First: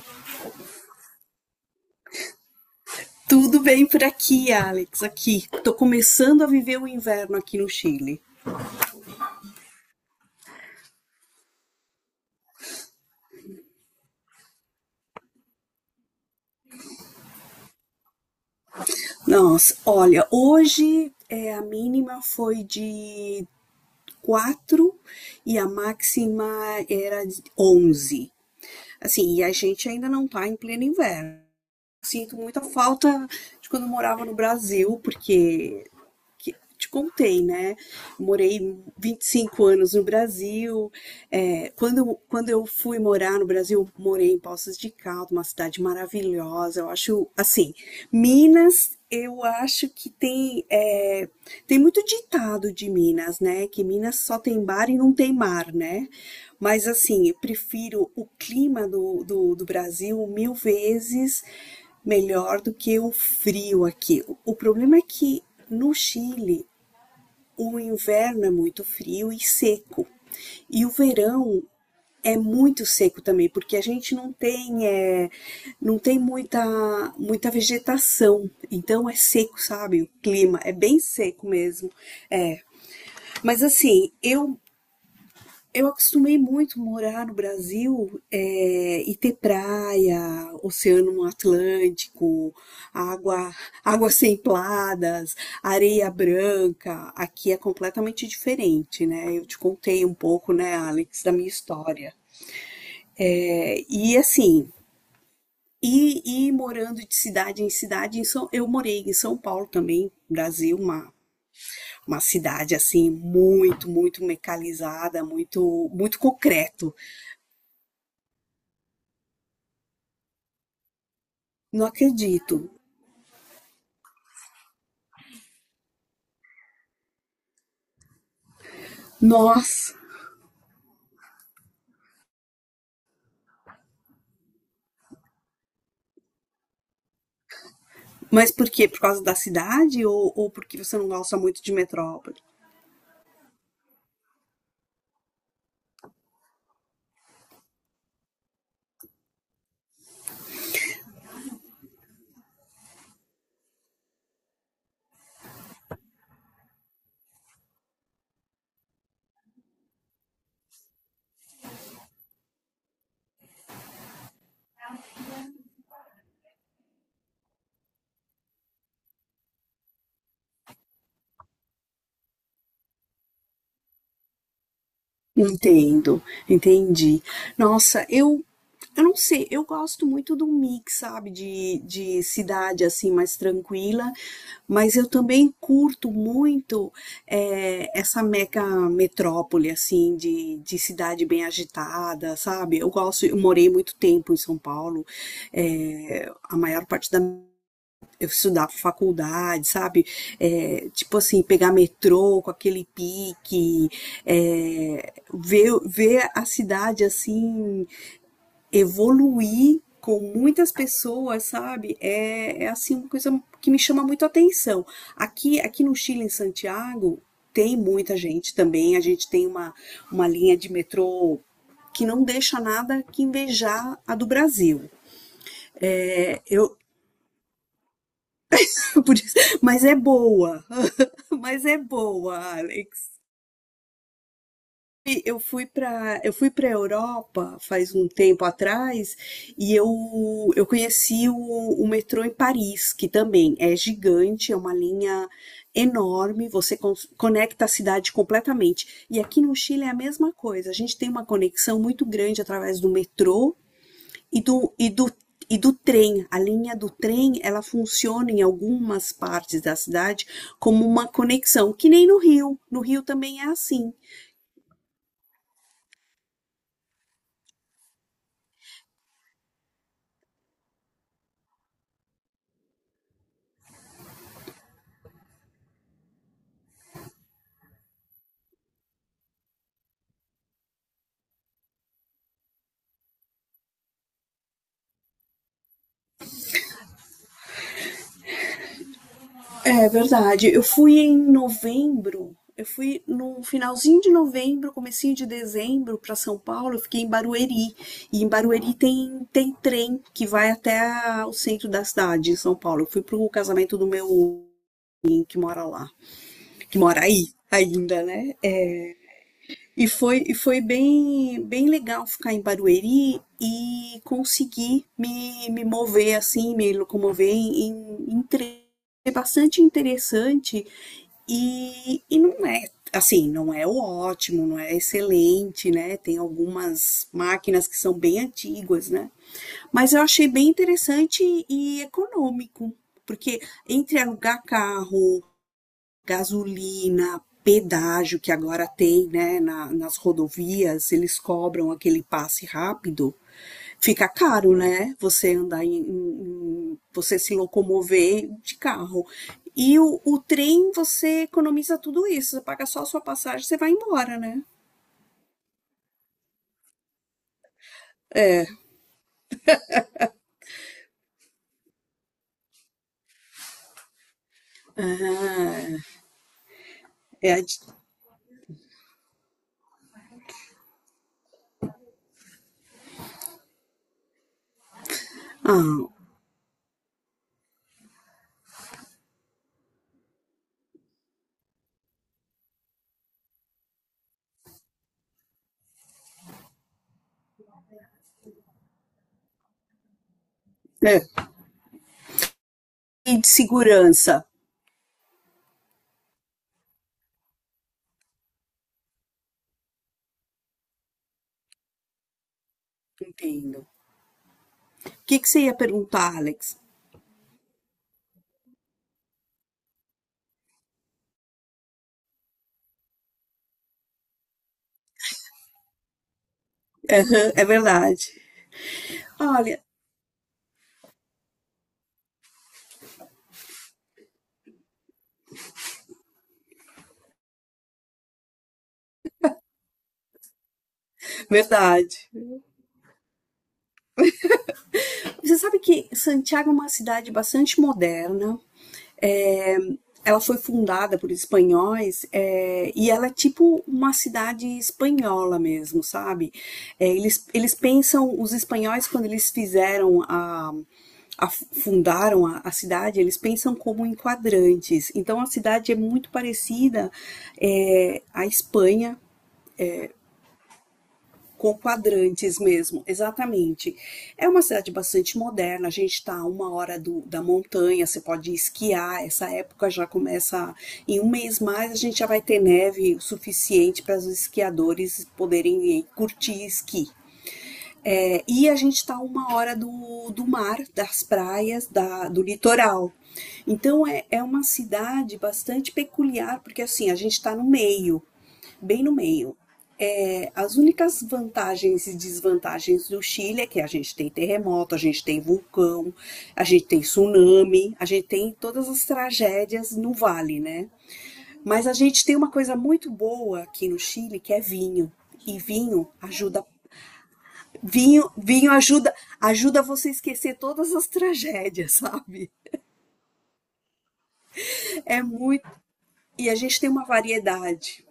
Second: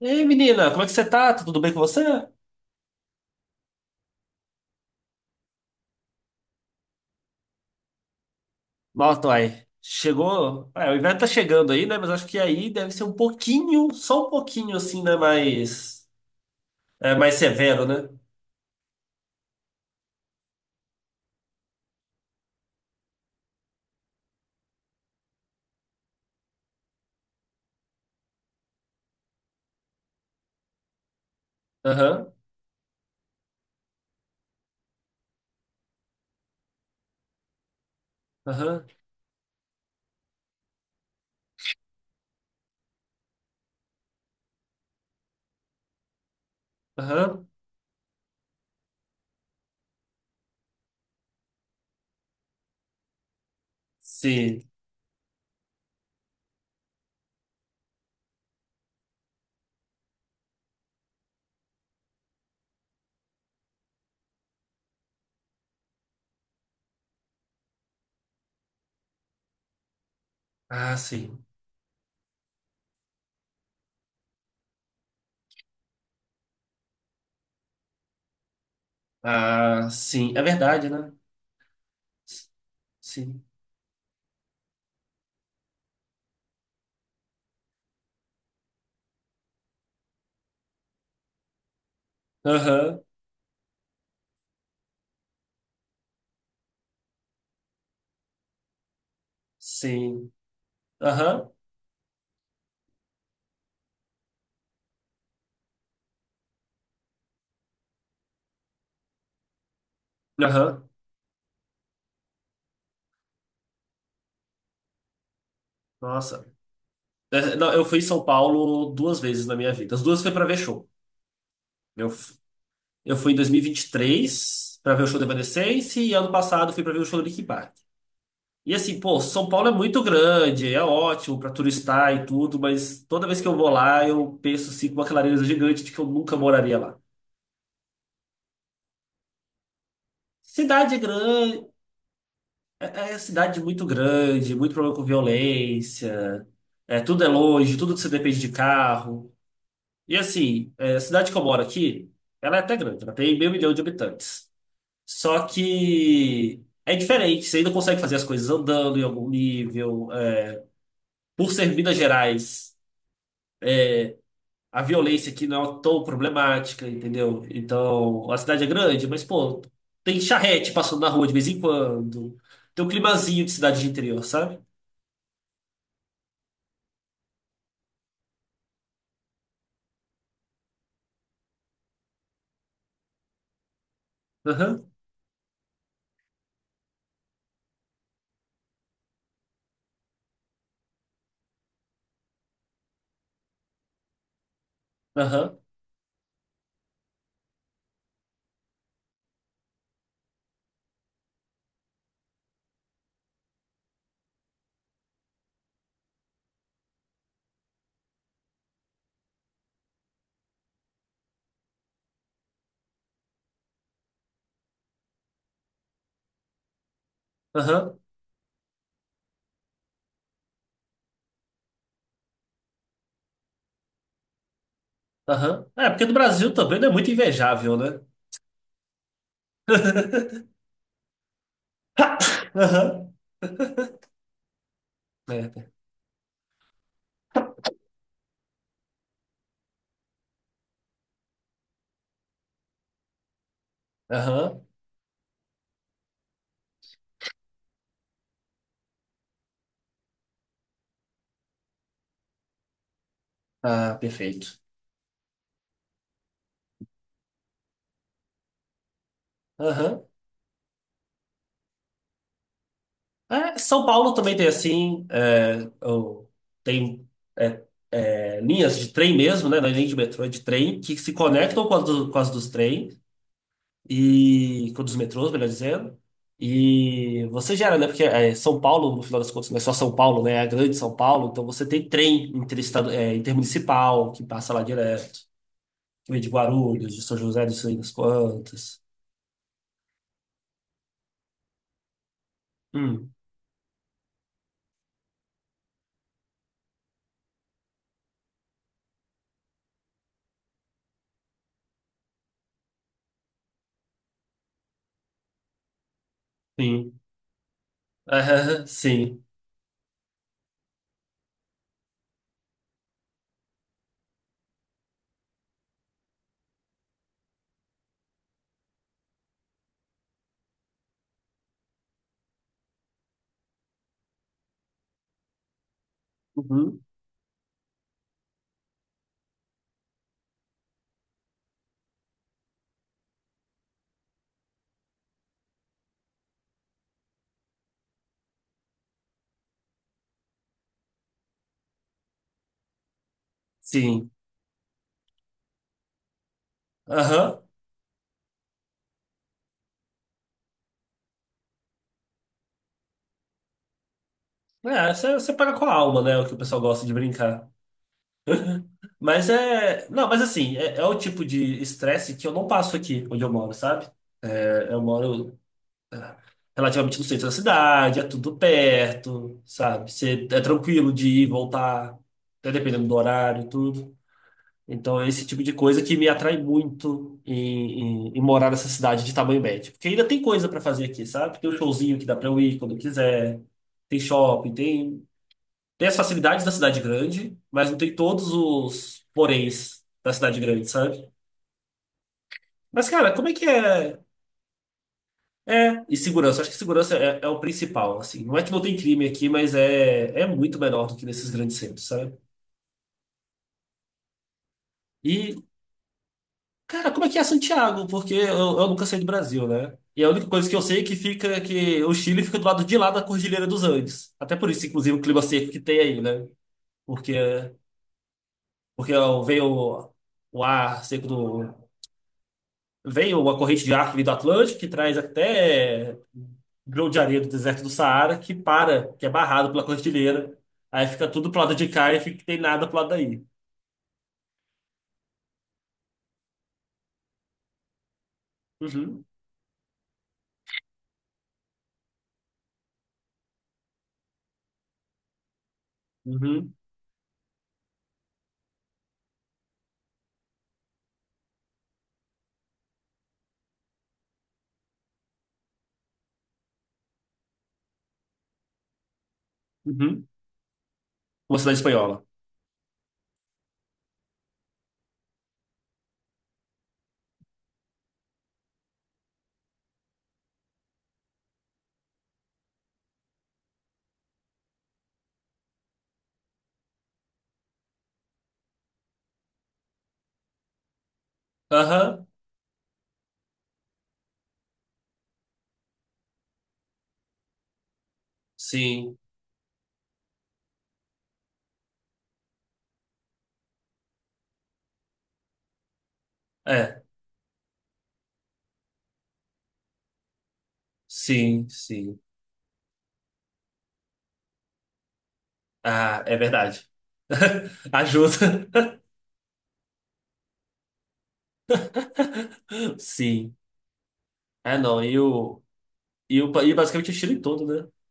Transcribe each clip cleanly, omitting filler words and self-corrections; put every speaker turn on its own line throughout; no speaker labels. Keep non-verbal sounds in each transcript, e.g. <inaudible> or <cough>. Ei, menina, como é que você tá? Tá tudo bem com você?
Tudo bem por aqui, Alex? Aqui. Tô começando a viver o inverno aqui no Chile.
Nossa, uai, chegou. É, o inverno tá chegando aí, né? Mas acho que aí deve ser um pouquinho, só um pouquinho assim, né? Mais, é, mais severo, né?
Nossa, olha, a mínima foi de 4 e a máxima era de 11. Assim, e a gente ainda não tá em pleno inverno.
Aham,
Sinto muita falta de quando eu morava no Brasil, porque que te contei, né? Morei
aham,
25 anos no Brasil. É, quando eu fui morar no Brasil, morei em Poços de Caldas, uma cidade maravilhosa. Eu acho,
aham.
assim, Minas, eu acho que tem muito ditado de Minas, né? Que Minas só
Sim.
tem bar e não tem mar, né? Mas assim, eu prefiro o clima do Brasil mil vezes melhor do que o frio aqui. O problema é que no Chile o inverno é muito frio e seco. E o
Ah, sim.
verão é muito seco também, porque a gente não tem muita, muita vegetação, então é seco,
Ah,
sabe? O
sim. É
clima é
verdade,
bem
né?
seco mesmo. É.
Sim.
Mas assim, eu acostumei muito morar no Brasil e ter praia, oceano Atlântico,
Aham,
água, águas templadas, areia branca. Aqui é completamente diferente, né? Eu te contei um
sim.
pouco, né, Alex, da minha
Aham,
história. É, e assim, morando de cidade, em São, eu morei em São Paulo também, Brasil,
aham.
uma cidade assim muito, muito mecanizada, muito, muito
Nossa.
concreto.
É, não, eu fui em São Paulo duas vezes na minha vida. As duas foi pra ver show.
Não
Eu
acredito.
Eu fui em 2023 pra ver o show do Evanescence e ano passado fui pra ver o show do Linkin Park. E assim, pô, São Paulo é
Nossa,
muito grande, é ótimo pra turistar e tudo, mas toda vez que eu vou lá, eu penso assim com uma clareza gigante de que eu nunca moraria lá.
mas por quê? Por causa da cidade ou porque
Cidade
você não gosta muito
grande,
de metrópole?
é, é cidade muito grande, muito problema com violência, é, tudo é longe, tudo você depende de carro. E assim, é, a cidade que eu moro aqui, ela é até grande, ela tem meio milhão de habitantes. Só que é diferente, você ainda consegue fazer as coisas andando em algum nível. É. Por ser Minas Gerais, a violência aqui não é tão problemática, entendeu? Então, a cidade é grande, mas, pô, tem charrete passando na rua de vez em quando. Tem um climazinho de cidade de interior, sabe?
Entendo, entendi. Nossa, eu não sei, eu gosto muito do mix, sabe, de cidade assim mais tranquila,
Aham,
mas eu também curto muito essa mega metrópole assim de cidade bem agitada, sabe? Eu gosto, eu morei muito tempo em São Paulo,
aham,
a maior parte da eu estudar pra faculdade, sabe? É, tipo assim, pegar metrô com aquele pique, é, ver a cidade assim evoluir com muitas pessoas, sabe? É, é assim uma coisa que me chama muito a atenção. Aqui no Chile, em Santiago, tem
aham,
muita gente também. A gente tem uma linha de metrô que não deixa nada que invejar a do Brasil.
aham. É, porque no
É,
Brasil
eu,
também não é muito invejável, né?
<laughs> por isso- mas é boa,
<laughs>
<laughs> Mas é boa,
Aham.
Alex. E
É,
eu fui para Europa faz um tempo atrás e eu conheci o metrô em Paris, que também é gigante, é
aham.
uma linha enorme, você conecta a cidade completamente. E aqui no Chile é a mesma coisa. A gente tem uma conexão muito grande através do metrô
Ah,
e
perfeito.
do, e do, e do trem. A linha do trem, ela funciona em algumas partes da
Aham.
cidade como uma conexão, que nem no Rio. No Rio também é
É, São
assim.
Paulo também tem assim, é, tem é, é, linhas de trem mesmo, né? Não é nem de metrô, é de trem, que se conectam com as, com as dos trens e com os metrôs, melhor dizendo. E você gera, né? Porque é, São Paulo, no final das contas, não é só São Paulo, né? É a grande São Paulo, então você tem trem é, intermunicipal que passa lá direto, que vem de Guarulhos, de São José, de sei das quantas.
É verdade. Eu fui em novembro. Eu fui
Hum,
no finalzinho de novembro, comecinho de dezembro para São Paulo, eu fiquei em Barueri. E em Barueri tem, tem trem que vai até o centro da cidade, em São Paulo. Eu fui pro casamento do meu que mora lá, que
sim. <laughs>
mora aí ainda, né?
Aham, sim.
E foi bem, bem legal ficar em Barueri e conseguir me mover assim, me locomover em, em trem. É bastante interessante e não é assim, não é o ótimo, não é excelente, né? Tem
Uhum,
algumas máquinas que são bem antigas, né? Mas eu achei bem interessante e econômico, porque entre alugar carro gasolina, pedágio que agora tem, né, nas rodovias, eles cobram aquele passe rápido, fica
sim.
caro, né, você andar você se
Aham.
locomover de carro. E o trem, você economiza tudo isso, você paga só a sua passagem, você vai embora, né?
É, você, você paga com a alma, né? O que o pessoal gosta de brincar. <laughs> Mas é. Não, mas assim, é, é o tipo de estresse que eu não passo aqui onde eu moro, sabe? É, eu moro
Ah,
é, relativamente no centro da
é,
cidade, é tudo perto, sabe? Você, é tranquilo de ir e voltar, até dependendo do horário e tudo. Então, é esse tipo de
ah,
coisa que me atrai muito em morar nessa cidade de tamanho médio. Porque ainda tem coisa pra fazer aqui, sabe? Tem um showzinho que dá pra eu ir quando eu quiser, tem shopping, tem. Tem as facilidades da cidade grande, mas não tem todos os poréns da cidade grande,
é.
sabe? Mas, cara,
E de
como é que é?
segurança,
É, e segurança. Acho que segurança é, é o principal, assim. Não é que não tem crime aqui, mas é, é muito menor do que nesses grandes centros, sabe?
entendo. O que que
E,
você ia perguntar, Alex?
cara, como é que é Santiago? Porque eu nunca saí do Brasil, né? E a única coisa que eu sei é que fica é que o Chile fica do lado de lá da Cordilheira dos Andes. Até por isso, inclusive, o clima seco que tem aí, né? Porque,
<laughs> É verdade.
porque veio
Olha,
o ar seco do, veio a corrente de ar que veio do Atlântico, que traz até grão de areia do deserto do Saara, que para, que é barrado pela cordilheira. Aí fica tudo pro lado de cá
verdade.
e fica que tem nada pro lado daí.
Você sabe que Santiago é uma cidade bastante moderna.
Uhum,
Ela foi fundada por espanhóis e ela é tipo uma cidade espanhola mesmo, sabe?
uhum,
É, eles pensam, os espanhóis, quando eles fizeram a, fundaram a cidade, eles pensam como em quadrantes. Então a cidade é muito parecida à Espanha
uhum. Uma
com
cidade espanhola.
quadrantes mesmo, exatamente. É uma cidade bastante moderna, a gente está a uma hora do, da montanha, você pode esquiar, essa época já começa, em um mês mais a gente já vai ter neve o suficiente para os esquiadores poderem ir curtir esqui. É, e a gente está a uma hora do, do mar, das praias,
Aham,
da, do litoral. Então é, é uma cidade bastante peculiar, porque assim, a gente está no meio, bem no
sim.
meio. É, as únicas vantagens e desvantagens do Chile é que a gente tem terremoto, a gente tem vulcão, a gente tem
É,
tsunami, a gente tem todas as tragédias no vale, né?
sim,
Mas a
sim.
gente tem uma coisa muito boa aqui no Chile que é vinho. E vinho
Ah, é
ajuda,
verdade. <laughs> Ajuda.
vinho ajuda, ajuda você a esquecer todas as tragédias, <laughs> sabe?
Sim. É, não, e
É
o,
muito.
e
E
o,
a
e
gente tem uma
basicamente o Chile todo, né?
variedade.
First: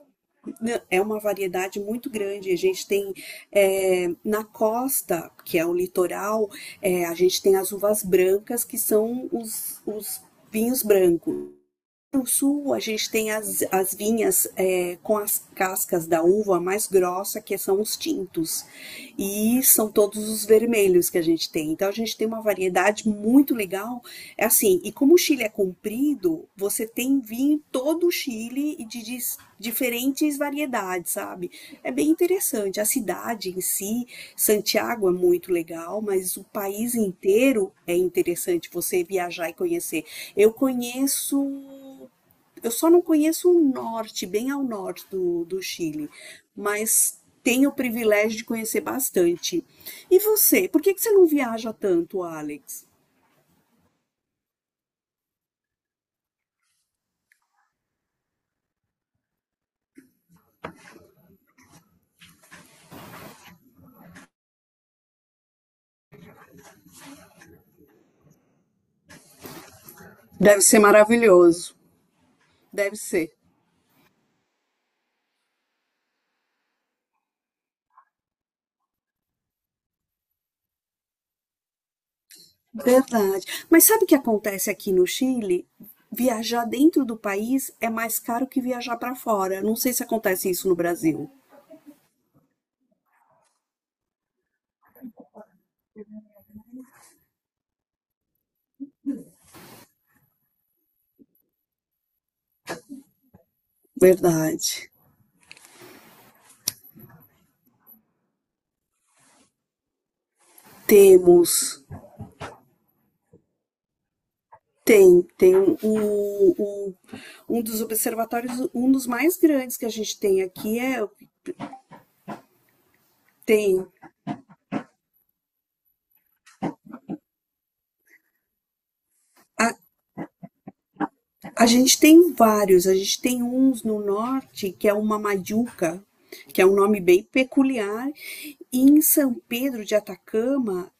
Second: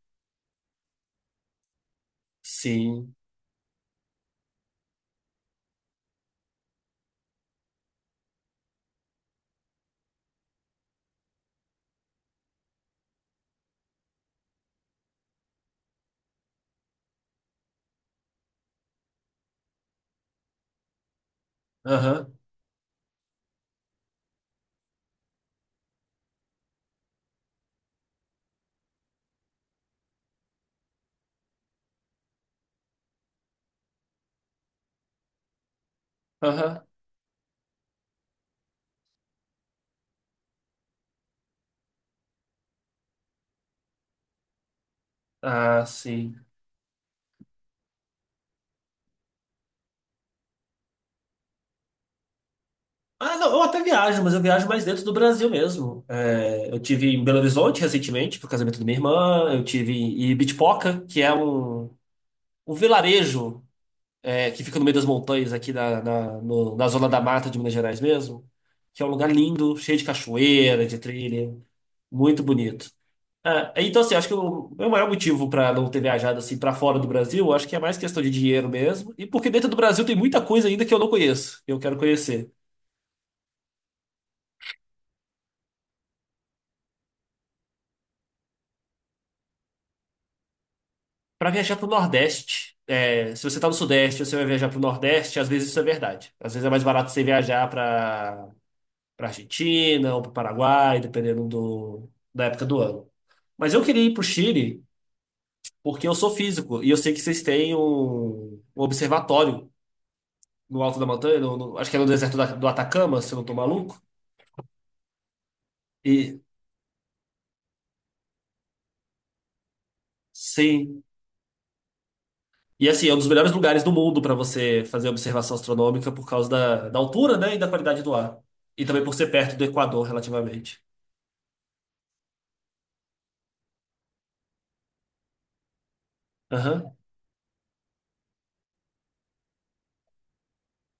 É uma variedade muito grande. A gente tem
Sim.
na costa, que é o litoral, é, a gente tem as uvas brancas, que são os vinhos brancos. No sul, a gente tem as, as vinhas com as cascas da uva mais grossa, que são os tintos. E são todos os vermelhos que a gente tem. Então, a gente tem
Aham,
uma variedade muito legal. É assim, e como o Chile é comprido, você tem vinho em todo o Chile e de, diferentes variedades, sabe? É bem interessante. A cidade em si, Santiago é muito legal, mas o
aham.
país inteiro é interessante você viajar e conhecer. Eu conheço eu só não conheço o norte, bem ao norte do, do
Ah,
Chile,
sim.
mas tenho o privilégio de conhecer bastante. E você, por que que você não viaja tanto, Alex?
Ah, não, eu até viajo, mas eu viajo mais dentro do Brasil mesmo. É, eu tive em Belo Horizonte recentemente, pro casamento da minha irmã, eu tive em Ibitipoca, que é um, um vilarejo é, que fica no meio das montanhas aqui na, na, no- na zona da mata de Minas Gerais mesmo, que é um lugar lindo, cheio de
Deve ser
cachoeira, de trilha,
maravilhoso.
muito bonito.
Deve ser.
Ah, então, assim, acho que o meu maior motivo para não ter viajado assim para fora do Brasil, acho que é mais questão de dinheiro mesmo, e porque dentro do Brasil tem muita coisa ainda que eu não conheço, que eu quero conhecer.
Verdade. Mas sabe o que acontece aqui no Chile? Viajar dentro do país é mais caro que viajar para fora. Não sei se acontece isso no Brasil.
Para viajar para o Nordeste, é, se você está no Sudeste, você vai viajar para o Nordeste, às vezes isso é verdade. Às vezes é mais barato você viajar para Argentina ou para o Paraguai, dependendo do, da época do ano. Mas eu queria ir para o Chile
Verdade.
porque eu sou físico e eu sei que vocês têm um, um observatório no alto da montanha,
Temos.
acho que é no do Atacama, se eu não estou maluco.
Tem,
E
um dos observatórios, um dos mais grandes que a gente tem aqui é
sim. E assim, é um dos melhores lugares
tem
do mundo para você fazer observação astronômica por causa da, da altura, né, e da qualidade do ar. E também por ser perto do
a,
Equador, relativamente.
a gente tem vários, a gente tem uns no norte que é uma Majuca, que é um
Aham,
nome bem peculiar, e em São Pedro de Atacama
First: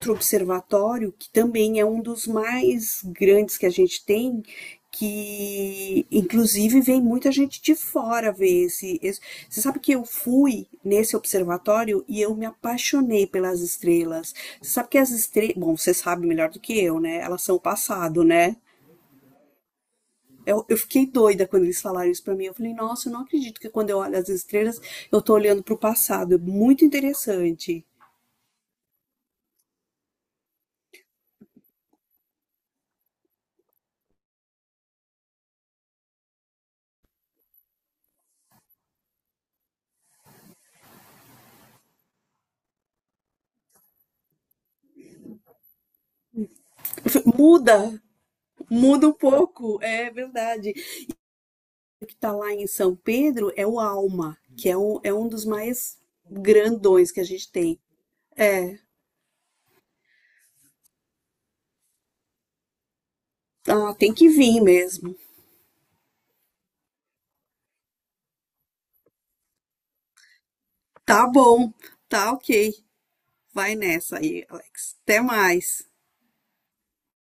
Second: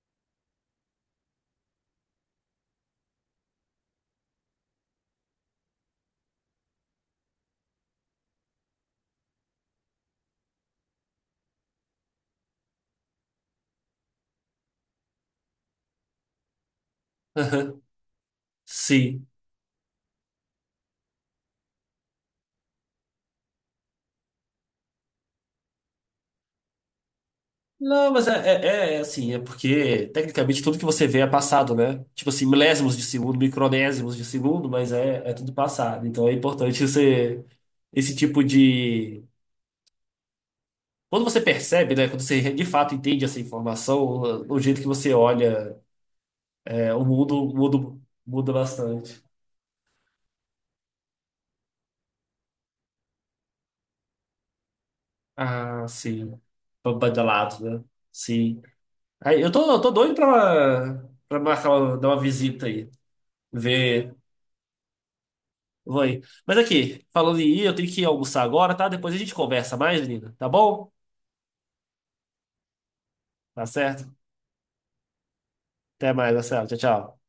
outro observatório, que também é um dos mais grandes que a gente tem, que inclusive vem muita gente de fora ver Você sabe que eu fui nesse observatório e eu me apaixonei pelas estrelas. Você sabe que as estrelas. Bom, você sabe melhor do que eu, né? Elas são o
aham,
passado, né?
sim.
Eu fiquei doida quando eles falaram isso pra mim. Eu falei, nossa, eu não acredito que quando eu olho as estrelas, eu tô olhando pro passado. É muito interessante.
Não, mas é, é, é, assim, é porque tecnicamente tudo que você vê é passado, né? Tipo assim, milésimos de segundo, micronésimos de segundo, mas é, é tudo passado. Então é importante você, esse tipo de. Quando você percebe, né? Quando você de fato entende essa informação, o jeito que você olha, é, o mundo muda,
Muda,
muda
muda um
bastante.
pouco, é verdade. Que está lá em São Pedro é o Alma, que é um dos
Ah,
mais
sim. Pra
grandões que a gente
badalados,
tem.
né? Sim.
É,
Aí, eu tô doido pra, pra marcar, uma- dar uma visita aí.
ah,
Ver.
tem que vir mesmo.
Vou aí. Mas aqui, falando em ir, eu tenho que ir almoçar agora, tá? Depois a gente conversa mais, menina. Tá bom?
Tá bom, tá ok.
Tá
Vai
certo?
nessa aí, Alex. Até mais.
Até mais, Marcelo. Tchau, tchau.